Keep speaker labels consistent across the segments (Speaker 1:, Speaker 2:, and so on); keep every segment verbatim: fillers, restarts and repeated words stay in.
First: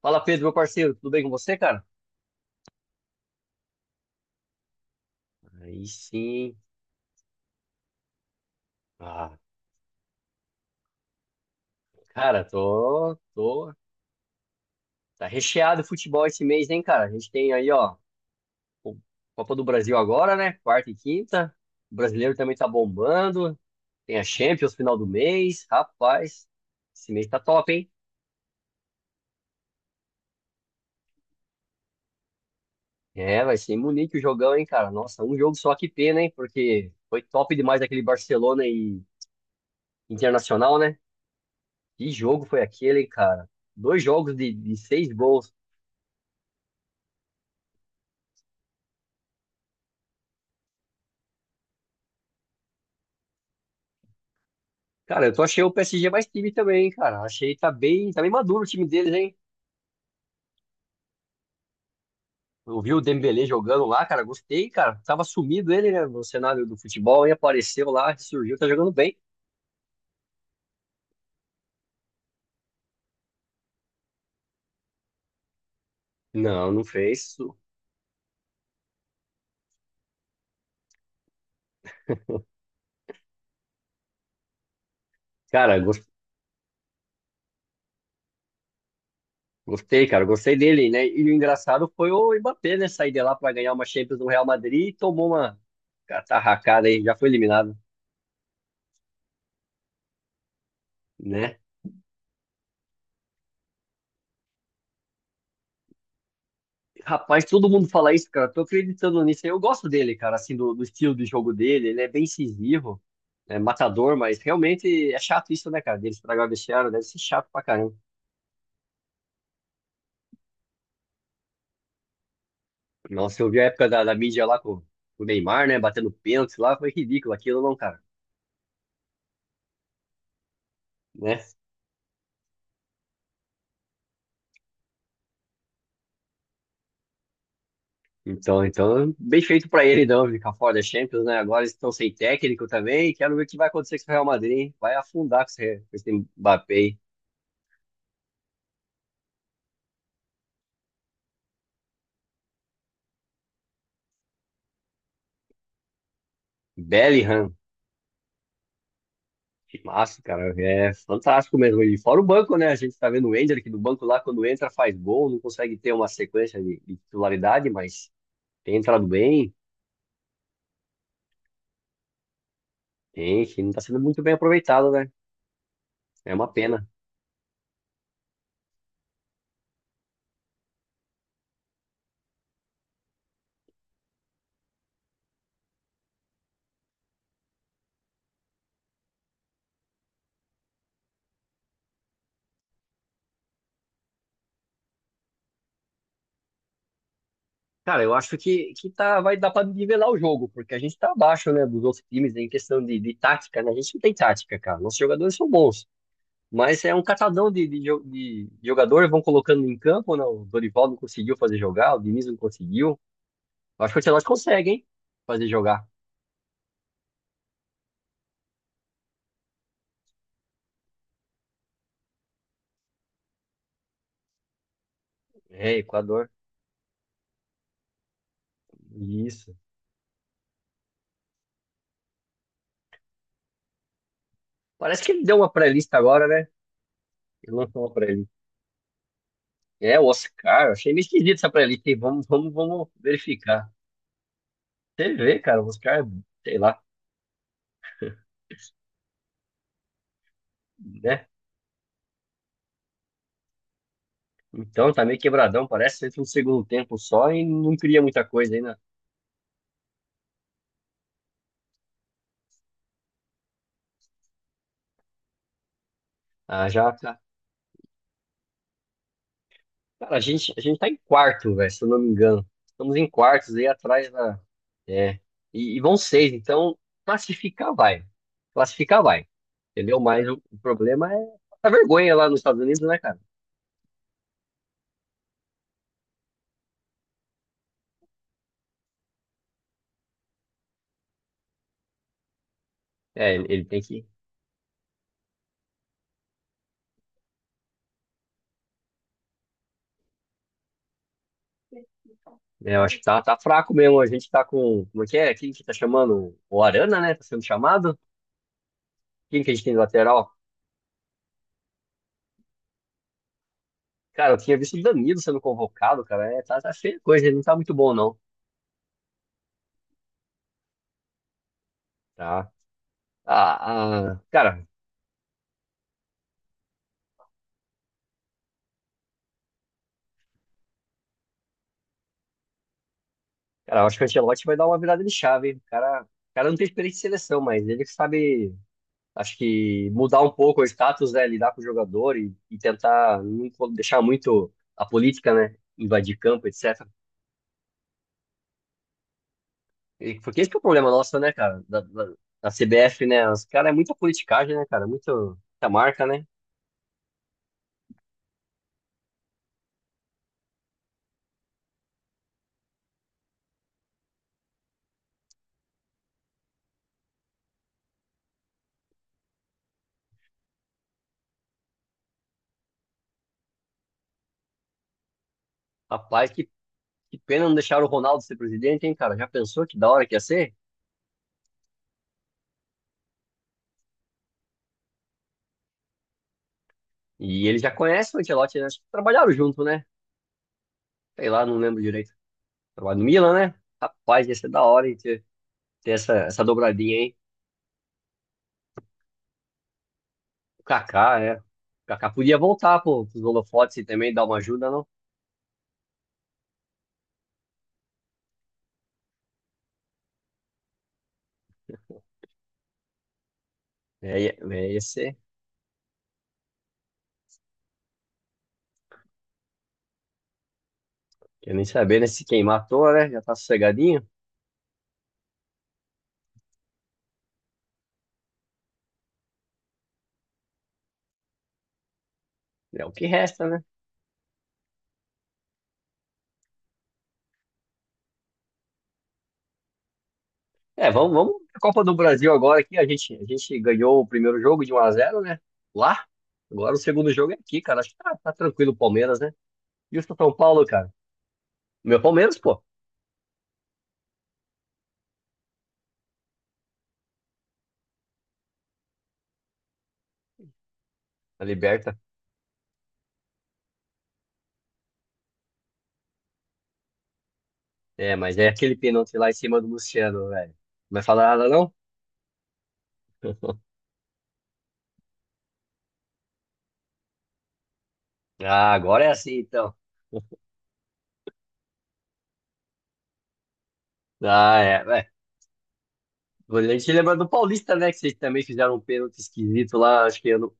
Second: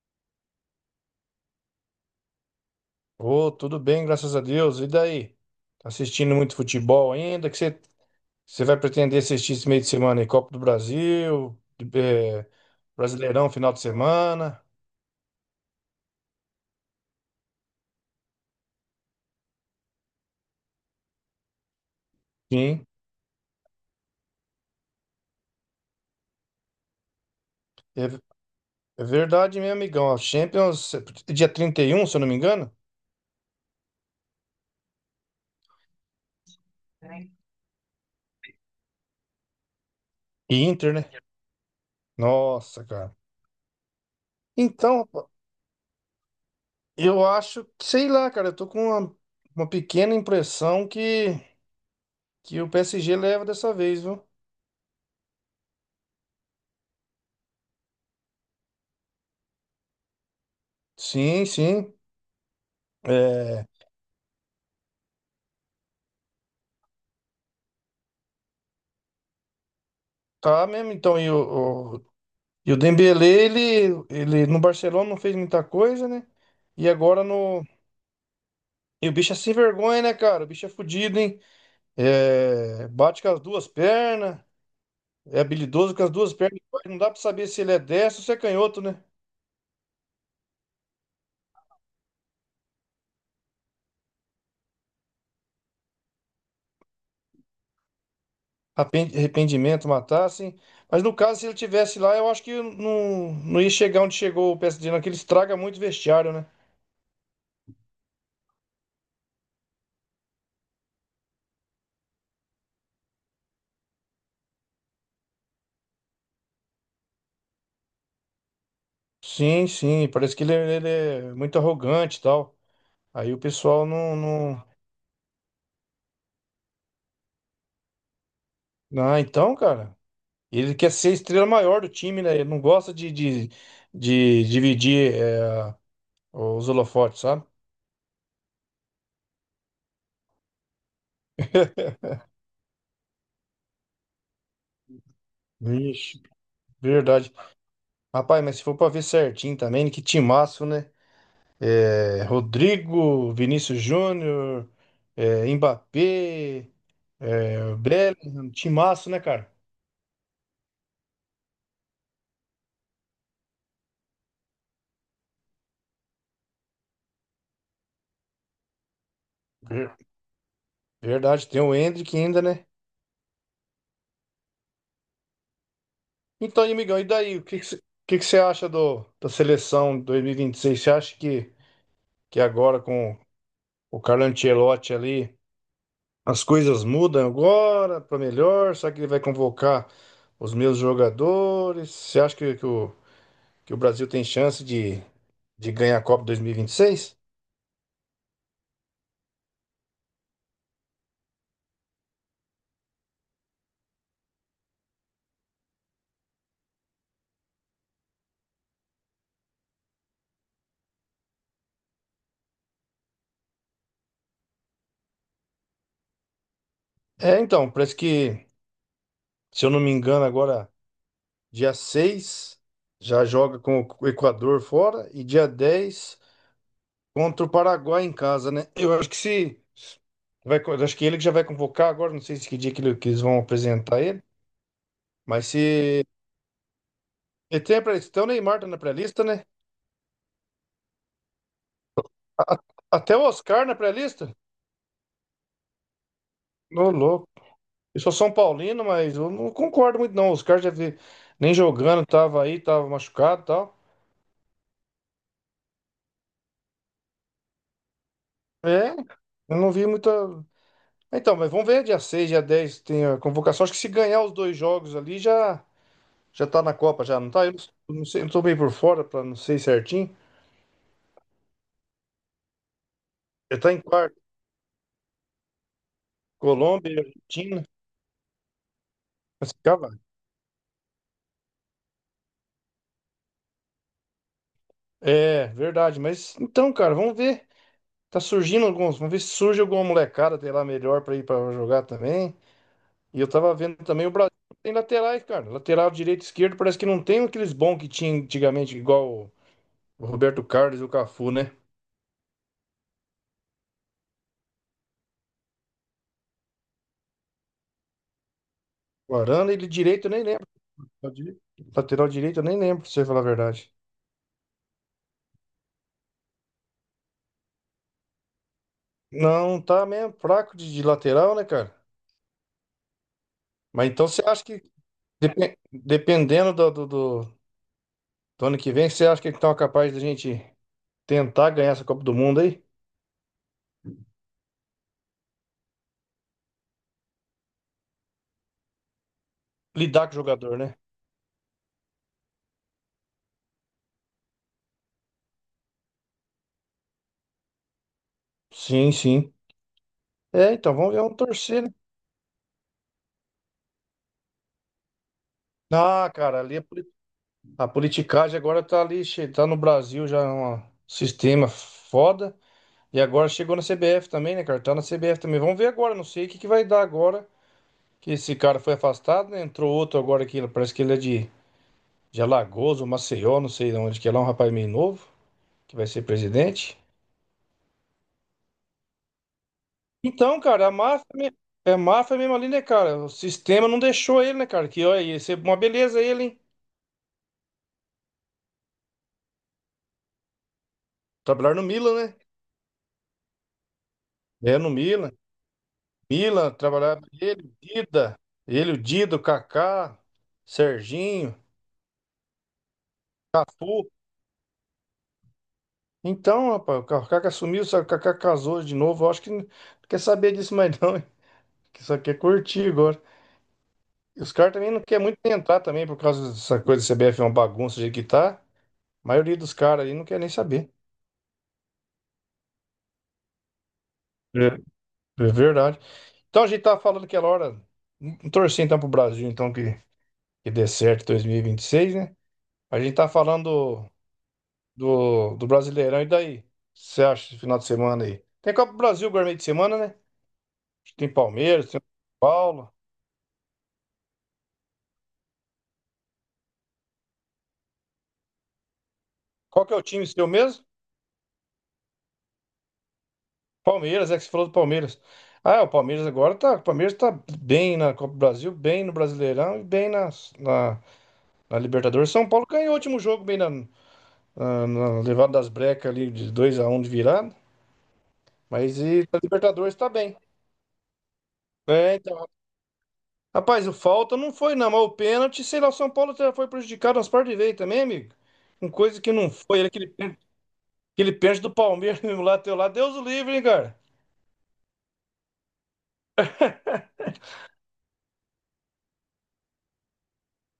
Speaker 1: Fala, Pedro, meu parceiro, tudo bem com você, cara?
Speaker 2: Ô, tudo bem, graças a Deus. E daí?
Speaker 1: Aí
Speaker 2: Tá assistindo muito
Speaker 1: sim.
Speaker 2: futebol ainda? Que você você vai pretender
Speaker 1: Ah,
Speaker 2: assistir esse meio de semana aí? Copa do Brasil,
Speaker 1: cara,
Speaker 2: eh,
Speaker 1: tô,
Speaker 2: Brasileirão, final
Speaker 1: tô.
Speaker 2: de semana?
Speaker 1: Tá recheado o futebol esse mês, hein, cara? A gente tem aí, ó, o Copa do Brasil agora, né? Quarta e quinta. O brasileiro também tá
Speaker 2: Sim,
Speaker 1: bombando. Tem a Champions final do mês. Rapaz, esse mês tá top, hein?
Speaker 2: é, é verdade, meu amigão. A Champions, é dia trinta e um se eu não me engano?
Speaker 1: É, vai ser em Munique o jogão, hein, cara? Nossa, um jogo só, que pena, hein? Porque foi top demais aquele Barcelona e
Speaker 2: E
Speaker 1: Internacional,
Speaker 2: Inter,
Speaker 1: né?
Speaker 2: né?
Speaker 1: Que jogo foi
Speaker 2: Nossa,
Speaker 1: aquele, hein,
Speaker 2: cara.
Speaker 1: cara? Dois jogos de, de
Speaker 2: Então,
Speaker 1: seis
Speaker 2: rapaz,
Speaker 1: gols.
Speaker 2: eu acho, que- sei lá, cara, eu tô com uma, uma pequena impressão que, que o P S G leva dessa vez, viu?
Speaker 1: Cara, eu tô achei o P S G mais time também, cara. Achei tá bem, tá bem maduro o time deles, hein?
Speaker 2: Sim, sim.
Speaker 1: Eu vi o Dembélé
Speaker 2: É,
Speaker 1: jogando lá, cara, gostei, cara. Tava sumido ele, né, no cenário do futebol e apareceu lá, surgiu, tá jogando bem.
Speaker 2: tá mesmo, então, e o, E o Dembélé, ele, ele no Barcelona não fez muita coisa, né?
Speaker 1: Não, não
Speaker 2: E agora
Speaker 1: fez. Isso.
Speaker 2: no. E o bicho é sem vergonha, né, cara? O bicho é fudido, hein? É, bate com as duas pernas, é
Speaker 1: Cara,
Speaker 2: habilidoso com
Speaker 1: gos-
Speaker 2: as duas pernas. Não dá pra saber se ele é destro ou se é canhoto, né?
Speaker 1: gostei, cara, gostei dele, né? E o engraçado foi o Mbappé, né, sair de lá pra ganhar uma Champions no Real Madrid e tomou uma catarracada aí, já foi eliminado,
Speaker 2: Arrepen- Arrependimento, matar, assim. Mas no caso, se ele
Speaker 1: né?
Speaker 2: tivesse lá, eu acho que não, não ia chegar onde chegou o P S G, não, que ele estraga muito o vestiário, né?
Speaker 1: Rapaz, todo mundo fala isso, cara. Tô acreditando nisso aí. Eu gosto dele, cara, assim, do, do estilo de jogo dele. Ele é bem incisivo, é matador, mas realmente é chato isso, né, cara? Dele estragar o vestiário, deve ser chato pra caramba.
Speaker 2: Sim, sim, parece que ele, é ele é muito arrogante e tal. Aí o
Speaker 1: Nossa, eu vi a
Speaker 2: pessoal
Speaker 1: época da, da
Speaker 2: não,
Speaker 1: mídia lá
Speaker 2: não...
Speaker 1: com com o Neymar, né, batendo pênalti lá, foi ridículo aquilo, não, cara,
Speaker 2: Ah, então, cara. Ele quer ser a
Speaker 1: né?
Speaker 2: estrela maior do time, né? Ele não gosta de, de, de dividir é, os holofotes, sabe?
Speaker 1: Então, então, bem feito pra ele, não, ficar fora da Champions, né? Agora eles estão sem técnico também. Quero ver o que vai acontecer com o Real Madrid, hein? Vai afundar com esse, com
Speaker 2: Vixe,
Speaker 1: esse Mbappé, aí.
Speaker 2: verdade. Rapaz, mas se for pra ver certinho também, que timaço, né? É, Rodrigo, Vinícius Júnior, é, Mbappé,
Speaker 1: Bellingham.
Speaker 2: é, Bellingham, timaço, né, cara?
Speaker 1: Que massa, cara. É fantástico mesmo. E fora o banco, né? A gente tá vendo o Ender que do banco lá, quando entra, faz gol, não consegue ter uma sequência de, de titularidade, mas tem entrado bem,
Speaker 2: Ver- Verdade, tem o Endrick ainda, né?
Speaker 1: tem, que não tá sendo muito bem aproveitado, né? É uma
Speaker 2: Então, e,
Speaker 1: pena.
Speaker 2: amigão, e daí? O que que você que que você acha do, da seleção dois mil e vinte e seis? Você acha que, que agora com o Carlo Ancelotti ali. As coisas mudam agora para melhor. Será que ele vai convocar os meus jogadores? Você acha que, que o, que o Brasil tem chance de, de ganhar a Copa dois mil e e vinte e seis?
Speaker 1: Cara, eu acho que, que tá, vai dar pra nivelar o jogo, porque a gente tá abaixo, né, dos outros times em questão de, de tática, né? A gente não tem tática, cara. Nossos jogadores são bons. Mas é um catadão de, de, jo- de jogador, vão colocando em campo, né? O Dorival não conseguiu fazer jogar, o Diniz não conseguiu. Eu acho que o Ancelotti consegue, hein? Fazer jogar.
Speaker 2: É, então, parece que, se eu não me engano, agora dia seis já joga com o Equador fora e dia
Speaker 1: É,
Speaker 2: dez
Speaker 1: Equador.
Speaker 2: contra o Paraguai em casa, né? Eu acho que
Speaker 1: Isso.
Speaker 2: se vai, co- acho que ele que já vai convocar agora, não sei se que dia que, ele- que eles vão apresentar ele,
Speaker 1: Parece que ele deu
Speaker 2: mas
Speaker 1: uma playlist
Speaker 2: se
Speaker 1: agora, né? Ele
Speaker 2: ele tem,
Speaker 1: lançou
Speaker 2: a
Speaker 1: uma
Speaker 2: pré- então o
Speaker 1: playlist.
Speaker 2: Neymar tá na pré-lista, né?
Speaker 1: É, o Oscar. Achei meio esquisito essa playlist, hein? Vamos, vamos,
Speaker 2: A-
Speaker 1: vamos
Speaker 2: Até o Oscar
Speaker 1: verificar.
Speaker 2: na pré-lista?
Speaker 1: Você vê, cara, o Oscar, sei lá,
Speaker 2: Ô, louco. Eu sou São Paulino, mas eu não concordo muito, não. O Oscar já vi
Speaker 1: né?
Speaker 2: nem jogando, tava aí, tava machucado e tal.
Speaker 1: Então, tá meio quebradão. Parece que entra um segundo tempo só e não cria muita coisa ainda.
Speaker 2: É, eu não vi muita. Então, mas vamos ver, dia seis dia dez tem a convocação. Acho que se ganhar os dois jogos ali, já, já tá
Speaker 1: Ah,
Speaker 2: na
Speaker 1: já.
Speaker 2: Copa, já, não tá? Eu não sei, eu tô meio por fora, pra não sei certinho.
Speaker 1: Cara, a gente, a gente tá em quarto, velho, se eu não me engano. Estamos em quartos
Speaker 2: Já
Speaker 1: aí
Speaker 2: tá em
Speaker 1: atrás
Speaker 2: quarto.
Speaker 1: da. É. E, e vão seis, então
Speaker 2: Colômbia, e Argentina.
Speaker 1: classificar vai. Classificar vai.
Speaker 2: Mas, cara,
Speaker 1: Entendeu? Mas o, o problema é a vergonha lá nos Estados Unidos, né, cara?
Speaker 2: é verdade, mas então, cara, vamos ver. Tá surgindo alguns. Vamos ver se surge alguma molecada, sei lá, melhor pra ir pra jogar também. E eu
Speaker 1: É, ele,
Speaker 2: tava
Speaker 1: ele
Speaker 2: vendo
Speaker 1: tem que.
Speaker 2: também o Brasil tem laterais, cara. Lateral direito e esquerdo parece que não tem aqueles bons que tinha antigamente, igual o Roberto Carlos e o Cafu, né?
Speaker 1: Né, eu acho que tá, tá fraco mesmo. A gente tá com. Como é que é? Quem que tá chamando? O Arana, né? Tá sendo chamado?
Speaker 2: O
Speaker 1: Quem que
Speaker 2: Arana,
Speaker 1: a gente
Speaker 2: ele
Speaker 1: tem de
Speaker 2: direito eu nem
Speaker 1: lateral?
Speaker 2: lembro. Lateral direito eu nem lembro, pra você falar a verdade.
Speaker 1: Cara, eu tinha visto o Danilo sendo convocado, cara. É, tá, tá feia a coisa, ele não tá muito bom, não.
Speaker 2: Não, tá mesmo fraco de, de lateral, né, cara?
Speaker 1: Tá.
Speaker 2: Mas então
Speaker 1: Ah, ah,
Speaker 2: você acha que,
Speaker 1: cara,
Speaker 2: depen- dependendo do, do, do- do ano que vem, você acha que eles estão capazes da gente tentar ganhar essa Copa do Mundo aí?
Speaker 1: cara, eu acho que o Ancelotti vai dar uma virada de chave, hein? O cara, o cara não tem experiência de seleção, mas ele sabe, acho que
Speaker 2: Lidar com o
Speaker 1: mudar um
Speaker 2: jogador,
Speaker 1: pouco o
Speaker 2: né?
Speaker 1: status, né? Lidar com o jogador e, e tentar não co- deixar muito a política, né? Invadir campo, et cetera.
Speaker 2: Sim, sim.
Speaker 1: E porque esse
Speaker 2: É,
Speaker 1: que é o
Speaker 2: então,
Speaker 1: problema
Speaker 2: vamos, vamos
Speaker 1: nosso, né, cara?
Speaker 2: torcer, né?
Speaker 1: Da, da, da C B F, né? Os caras é muita politicagem, né, cara? Muito, muita marca,
Speaker 2: Ah,
Speaker 1: né?
Speaker 2: cara, ali a, poli- a politicagem agora tá ali, che- tá no Brasil já é um sistema foda. E agora chegou na C B F também, né, cara? Tá na C B F também. Vamos ver agora, não sei o que que vai dar agora. Que esse cara foi afastado, né? Entrou outro agora aqui, parece que ele é de, de Alagoas, ou Maceió, não sei de onde que é lá, um rapaz meio novo, que vai ser
Speaker 1: Rapaz, que,
Speaker 2: presidente.
Speaker 1: que pena não deixar o Ronaldo ser presidente, hein, cara? Já pensou que da hora que ia
Speaker 2: Então,
Speaker 1: ser?
Speaker 2: cara, a máfia, me- é máfia mesmo ali, né, cara? O sistema não deixou ele, né, cara? Que, olha, ia ser uma beleza ele, hein?
Speaker 1: E ele já conhece o Ancelotti, né? Acho que trabalharam junto, né? Sei lá,
Speaker 2: Trabalhar
Speaker 1: não
Speaker 2: no
Speaker 1: lembro
Speaker 2: Milan,
Speaker 1: direito.
Speaker 2: né?
Speaker 1: Trabalho no Milan, né? Rapaz, ia ser
Speaker 2: É,
Speaker 1: da
Speaker 2: no
Speaker 1: hora, hein,
Speaker 2: Milan.
Speaker 1: ter, ter essa, essa
Speaker 2: Milan,
Speaker 1: dobradinha,
Speaker 2: trabalhava
Speaker 1: hein?
Speaker 2: ele, o Dida, ele, o Dido, o Kaká,
Speaker 1: O Kaká, é.
Speaker 2: Serginho,
Speaker 1: O Kaká podia voltar, pô, pros holofotes e
Speaker 2: Cafu.
Speaker 1: também dar uma ajuda, não?
Speaker 2: Então, rapaz, o Kaká sumiu, só que o Kaká casou de novo. Eu acho que não quer saber disso mais não, hein? Que só quer curtir agora.
Speaker 1: É,
Speaker 2: E os
Speaker 1: ia-
Speaker 2: caras também
Speaker 1: é, ia
Speaker 2: não querem
Speaker 1: ser.
Speaker 2: muito entrar também por causa dessa coisa do C B F é uma bagunça do jeito que tá. A maioria dos caras aí não quer nem saber.
Speaker 1: Quer nem saber, né? Se quem matou, né? Já tá sossegadinho.
Speaker 2: É, é verdade. Então a gente tava falando aquela hora, torcendo então pro Brasil, então que, que dê certo em dois mil e e vinte e seis, né? A
Speaker 1: É o
Speaker 2: gente
Speaker 1: que
Speaker 2: tá
Speaker 1: resta, né?
Speaker 2: falando do, do Brasileirão. E daí? O que você acha esse final de semana aí? Tem Copa do Brasil agora meio de semana, né?
Speaker 1: É,
Speaker 2: Acho que
Speaker 1: vamos,
Speaker 2: tem
Speaker 1: vamos pra
Speaker 2: Palmeiras, tem São
Speaker 1: Copa do Brasil agora
Speaker 2: Paulo.
Speaker 1: aqui. A gente, a gente ganhou o primeiro jogo de um a zero, né? Lá. Agora o segundo jogo é aqui, cara. Acho que tá, tá tranquilo o Palmeiras, né?
Speaker 2: Qual que é o
Speaker 1: E o
Speaker 2: time
Speaker 1: São
Speaker 2: seu mesmo?
Speaker 1: Paulo, cara? Meu Palmeiras, pô.
Speaker 2: Palmeiras, é que você falou do Palmeiras. Ah, o Palmeiras agora tá. O Palmeiras tá bem na Copa do Brasil, bem no Brasileirão e bem nas- na,
Speaker 1: A
Speaker 2: na,
Speaker 1: liberta.
Speaker 2: Libertadores. São Paulo ganhou o último jogo bem na, na, na levada das brecas ali de dois a um de virada.
Speaker 1: É, mas é aquele
Speaker 2: Mas e
Speaker 1: pênalti
Speaker 2: na
Speaker 1: lá em cima do
Speaker 2: Libertadores tá bem.
Speaker 1: Luciano, velho. Não vai falar nada, não?
Speaker 2: É, então, rapaz, o falta não foi, não, mas o pênalti, sei lá, o São Paulo já foi prejudicado umas partes de vez também, amigo. Com
Speaker 1: Ah,
Speaker 2: coisa
Speaker 1: agora é
Speaker 2: que não
Speaker 1: assim,
Speaker 2: foi,
Speaker 1: então.
Speaker 2: aquele, pên- aquele pênalti do Palmeiras mesmo lá, teu lá, Deus o livre, hein, cara.
Speaker 1: Ah, é. É. A gente lembra do Paulista, né? Que vocês também fizeram um pênalti esquisito lá, acho que ano...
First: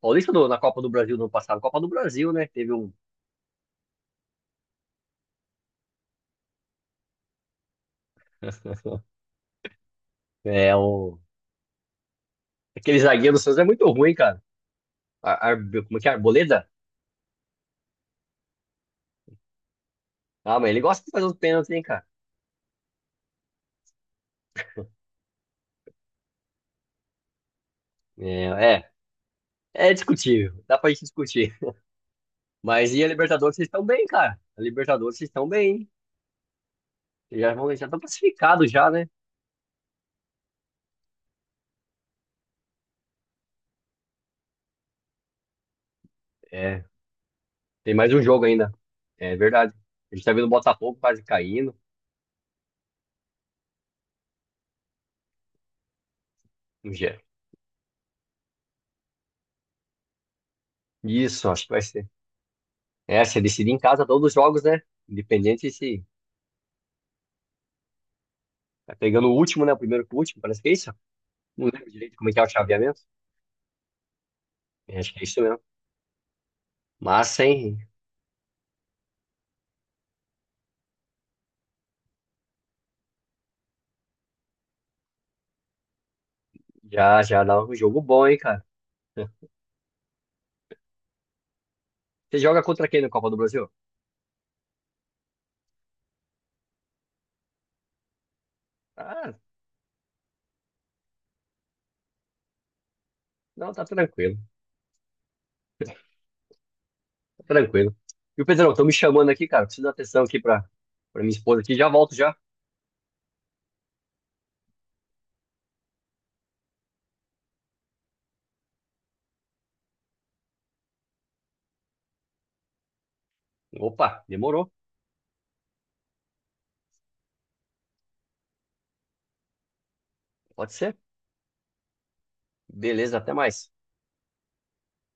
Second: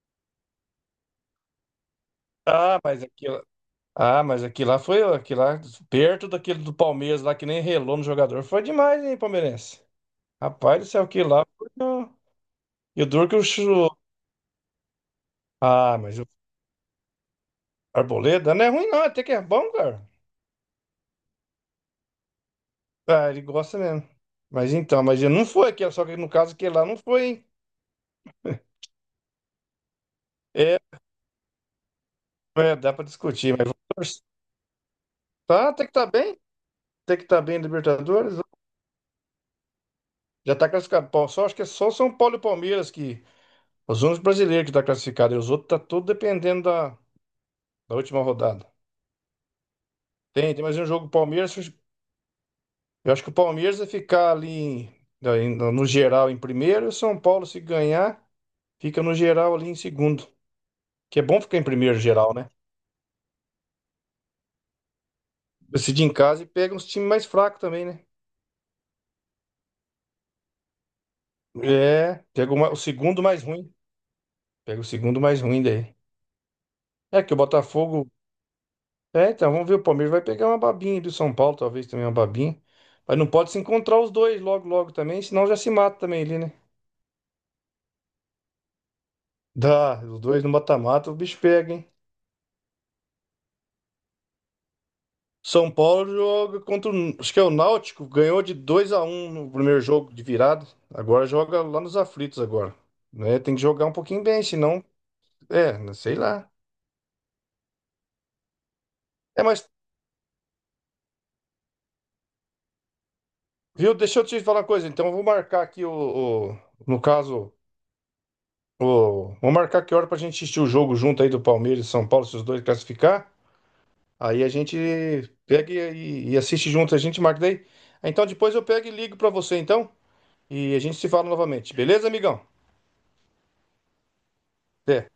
Speaker 1: Paulista ou na Copa do Brasil no ano passado, Copa do Brasil, né? Teve
Speaker 2: Ah,
Speaker 1: um.
Speaker 2: mas aquilo, ah, mas aquilo lá foi, aquilo lá, perto daquele do Palmeiras lá, que nem relou no jogador, foi demais, hein, palmeirense.
Speaker 1: É,
Speaker 2: Rapaz do céu,
Speaker 1: o...
Speaker 2: aquilo lá foi, ó,
Speaker 1: Aquele
Speaker 2: e o duro
Speaker 1: zagueiro
Speaker 2: que
Speaker 1: do
Speaker 2: o...
Speaker 1: Santos é muito
Speaker 2: chu-
Speaker 1: ruim, cara. Ar... Ar- Como
Speaker 2: Ah,
Speaker 1: é que é?
Speaker 2: mas o
Speaker 1: Arboleda?
Speaker 2: Arboleda não é ruim não, é até que é bom, cara.
Speaker 1: Ah, mas ele gosta de fazer os pênaltis, hein, cara?
Speaker 2: Ah, ele gosta mesmo. Mas então, mas ele não foi aquele, só que no caso aquele lá não foi, hein.
Speaker 1: É, é. É discutível. Dá
Speaker 2: É,
Speaker 1: pra gente discutir.
Speaker 2: É, dá
Speaker 1: Mas e
Speaker 2: pra
Speaker 1: a
Speaker 2: discutir,
Speaker 1: Libertadores,
Speaker 2: mas
Speaker 1: vocês
Speaker 2: vamos
Speaker 1: estão bem,
Speaker 2: torcer.
Speaker 1: cara. A Libertadores, vocês estão bem,
Speaker 2: Tá, tem
Speaker 1: hein?
Speaker 2: que estar bem, tem que
Speaker 1: Vocês
Speaker 2: estar
Speaker 1: já
Speaker 2: bem em
Speaker 1: vão, já estão
Speaker 2: Libertadores.
Speaker 1: classificados já, né?
Speaker 2: Já tá classificado. Pô, só acho que é só São Paulo e Palmeiras que os únicos brasileiros que tá classificado, e os outros tá tudo dependendo da,
Speaker 1: É. Tem
Speaker 2: da
Speaker 1: mais um
Speaker 2: última
Speaker 1: jogo
Speaker 2: rodada.
Speaker 1: ainda. É verdade. A gente tá vendo o
Speaker 2: Tem, tem mais um
Speaker 1: Botafogo
Speaker 2: jogo
Speaker 1: quase
Speaker 2: Palmeiras.
Speaker 1: caindo.
Speaker 2: Eu acho que o Palmeiras vai ficar ali em- em- no geral em primeiro, e
Speaker 1: Um
Speaker 2: o São
Speaker 1: dia.
Speaker 2: Paulo se ganhar fica no geral ali em segundo. Que é bom
Speaker 1: Isso,
Speaker 2: ficar em
Speaker 1: acho que vai
Speaker 2: primeiro
Speaker 1: ser.
Speaker 2: geral, né?
Speaker 1: É, se decidir em casa todos os jogos, né? Independente
Speaker 2: Decide
Speaker 1: se
Speaker 2: em casa e pega uns times mais fracos também, né?
Speaker 1: tá pegando o último, né? O primeiro com o último, parece que é isso. Não lembro direito
Speaker 2: É,
Speaker 1: como é que é o
Speaker 2: pega o ma- o
Speaker 1: chaveamento.
Speaker 2: segundo mais ruim. Pega o
Speaker 1: É, acho que
Speaker 2: segundo
Speaker 1: é isso
Speaker 2: mais
Speaker 1: mesmo.
Speaker 2: ruim daí. É que
Speaker 1: Mas,
Speaker 2: o
Speaker 1: hein?
Speaker 2: Botafogo. É, então, vamos ver. O Palmeiras vai pegar uma babinha do São Paulo, talvez também uma babinha. Mas não pode se encontrar os dois logo, logo também, senão já se mata também ali, né?
Speaker 1: Já, já dá um jogo bom, hein, cara?
Speaker 2: Dá, os dois no mata-mata, o bicho pega, hein?
Speaker 1: Você joga contra quem no Copa do Brasil?
Speaker 2: São Paulo joga contra, o- acho que é o Náutico, ganhou de dois a um
Speaker 1: Ah,
Speaker 2: no primeiro jogo de virada. Agora joga lá nos aflitos agora, né? Tem que
Speaker 1: não, tá
Speaker 2: jogar um pouquinho
Speaker 1: tranquilo.
Speaker 2: bem, senão, é, não sei lá.
Speaker 1: Tá tranquilo. E o Pedrão, estão me chamando
Speaker 2: É,
Speaker 1: aqui,
Speaker 2: mas,
Speaker 1: cara. Preciso dar atenção aqui pra, pra minha esposa aqui. Já volto já.
Speaker 2: viu, deixa eu te falar uma coisa, então eu vou marcar aqui o, o- no caso, ô, vamos marcar que hora pra gente assistir o jogo junto aí do Palmeiras e São Paulo, se os dois classificar.
Speaker 1: Opa,
Speaker 2: Aí a
Speaker 1: demorou.
Speaker 2: gente pega e, e assiste junto, a gente marca daí. Ah, então depois eu pego e ligo pra você então.
Speaker 1: Pode
Speaker 2: E a gente
Speaker 1: ser?
Speaker 2: se fala novamente. Beleza, amigão?
Speaker 1: Beleza, até mais.
Speaker 2: Até.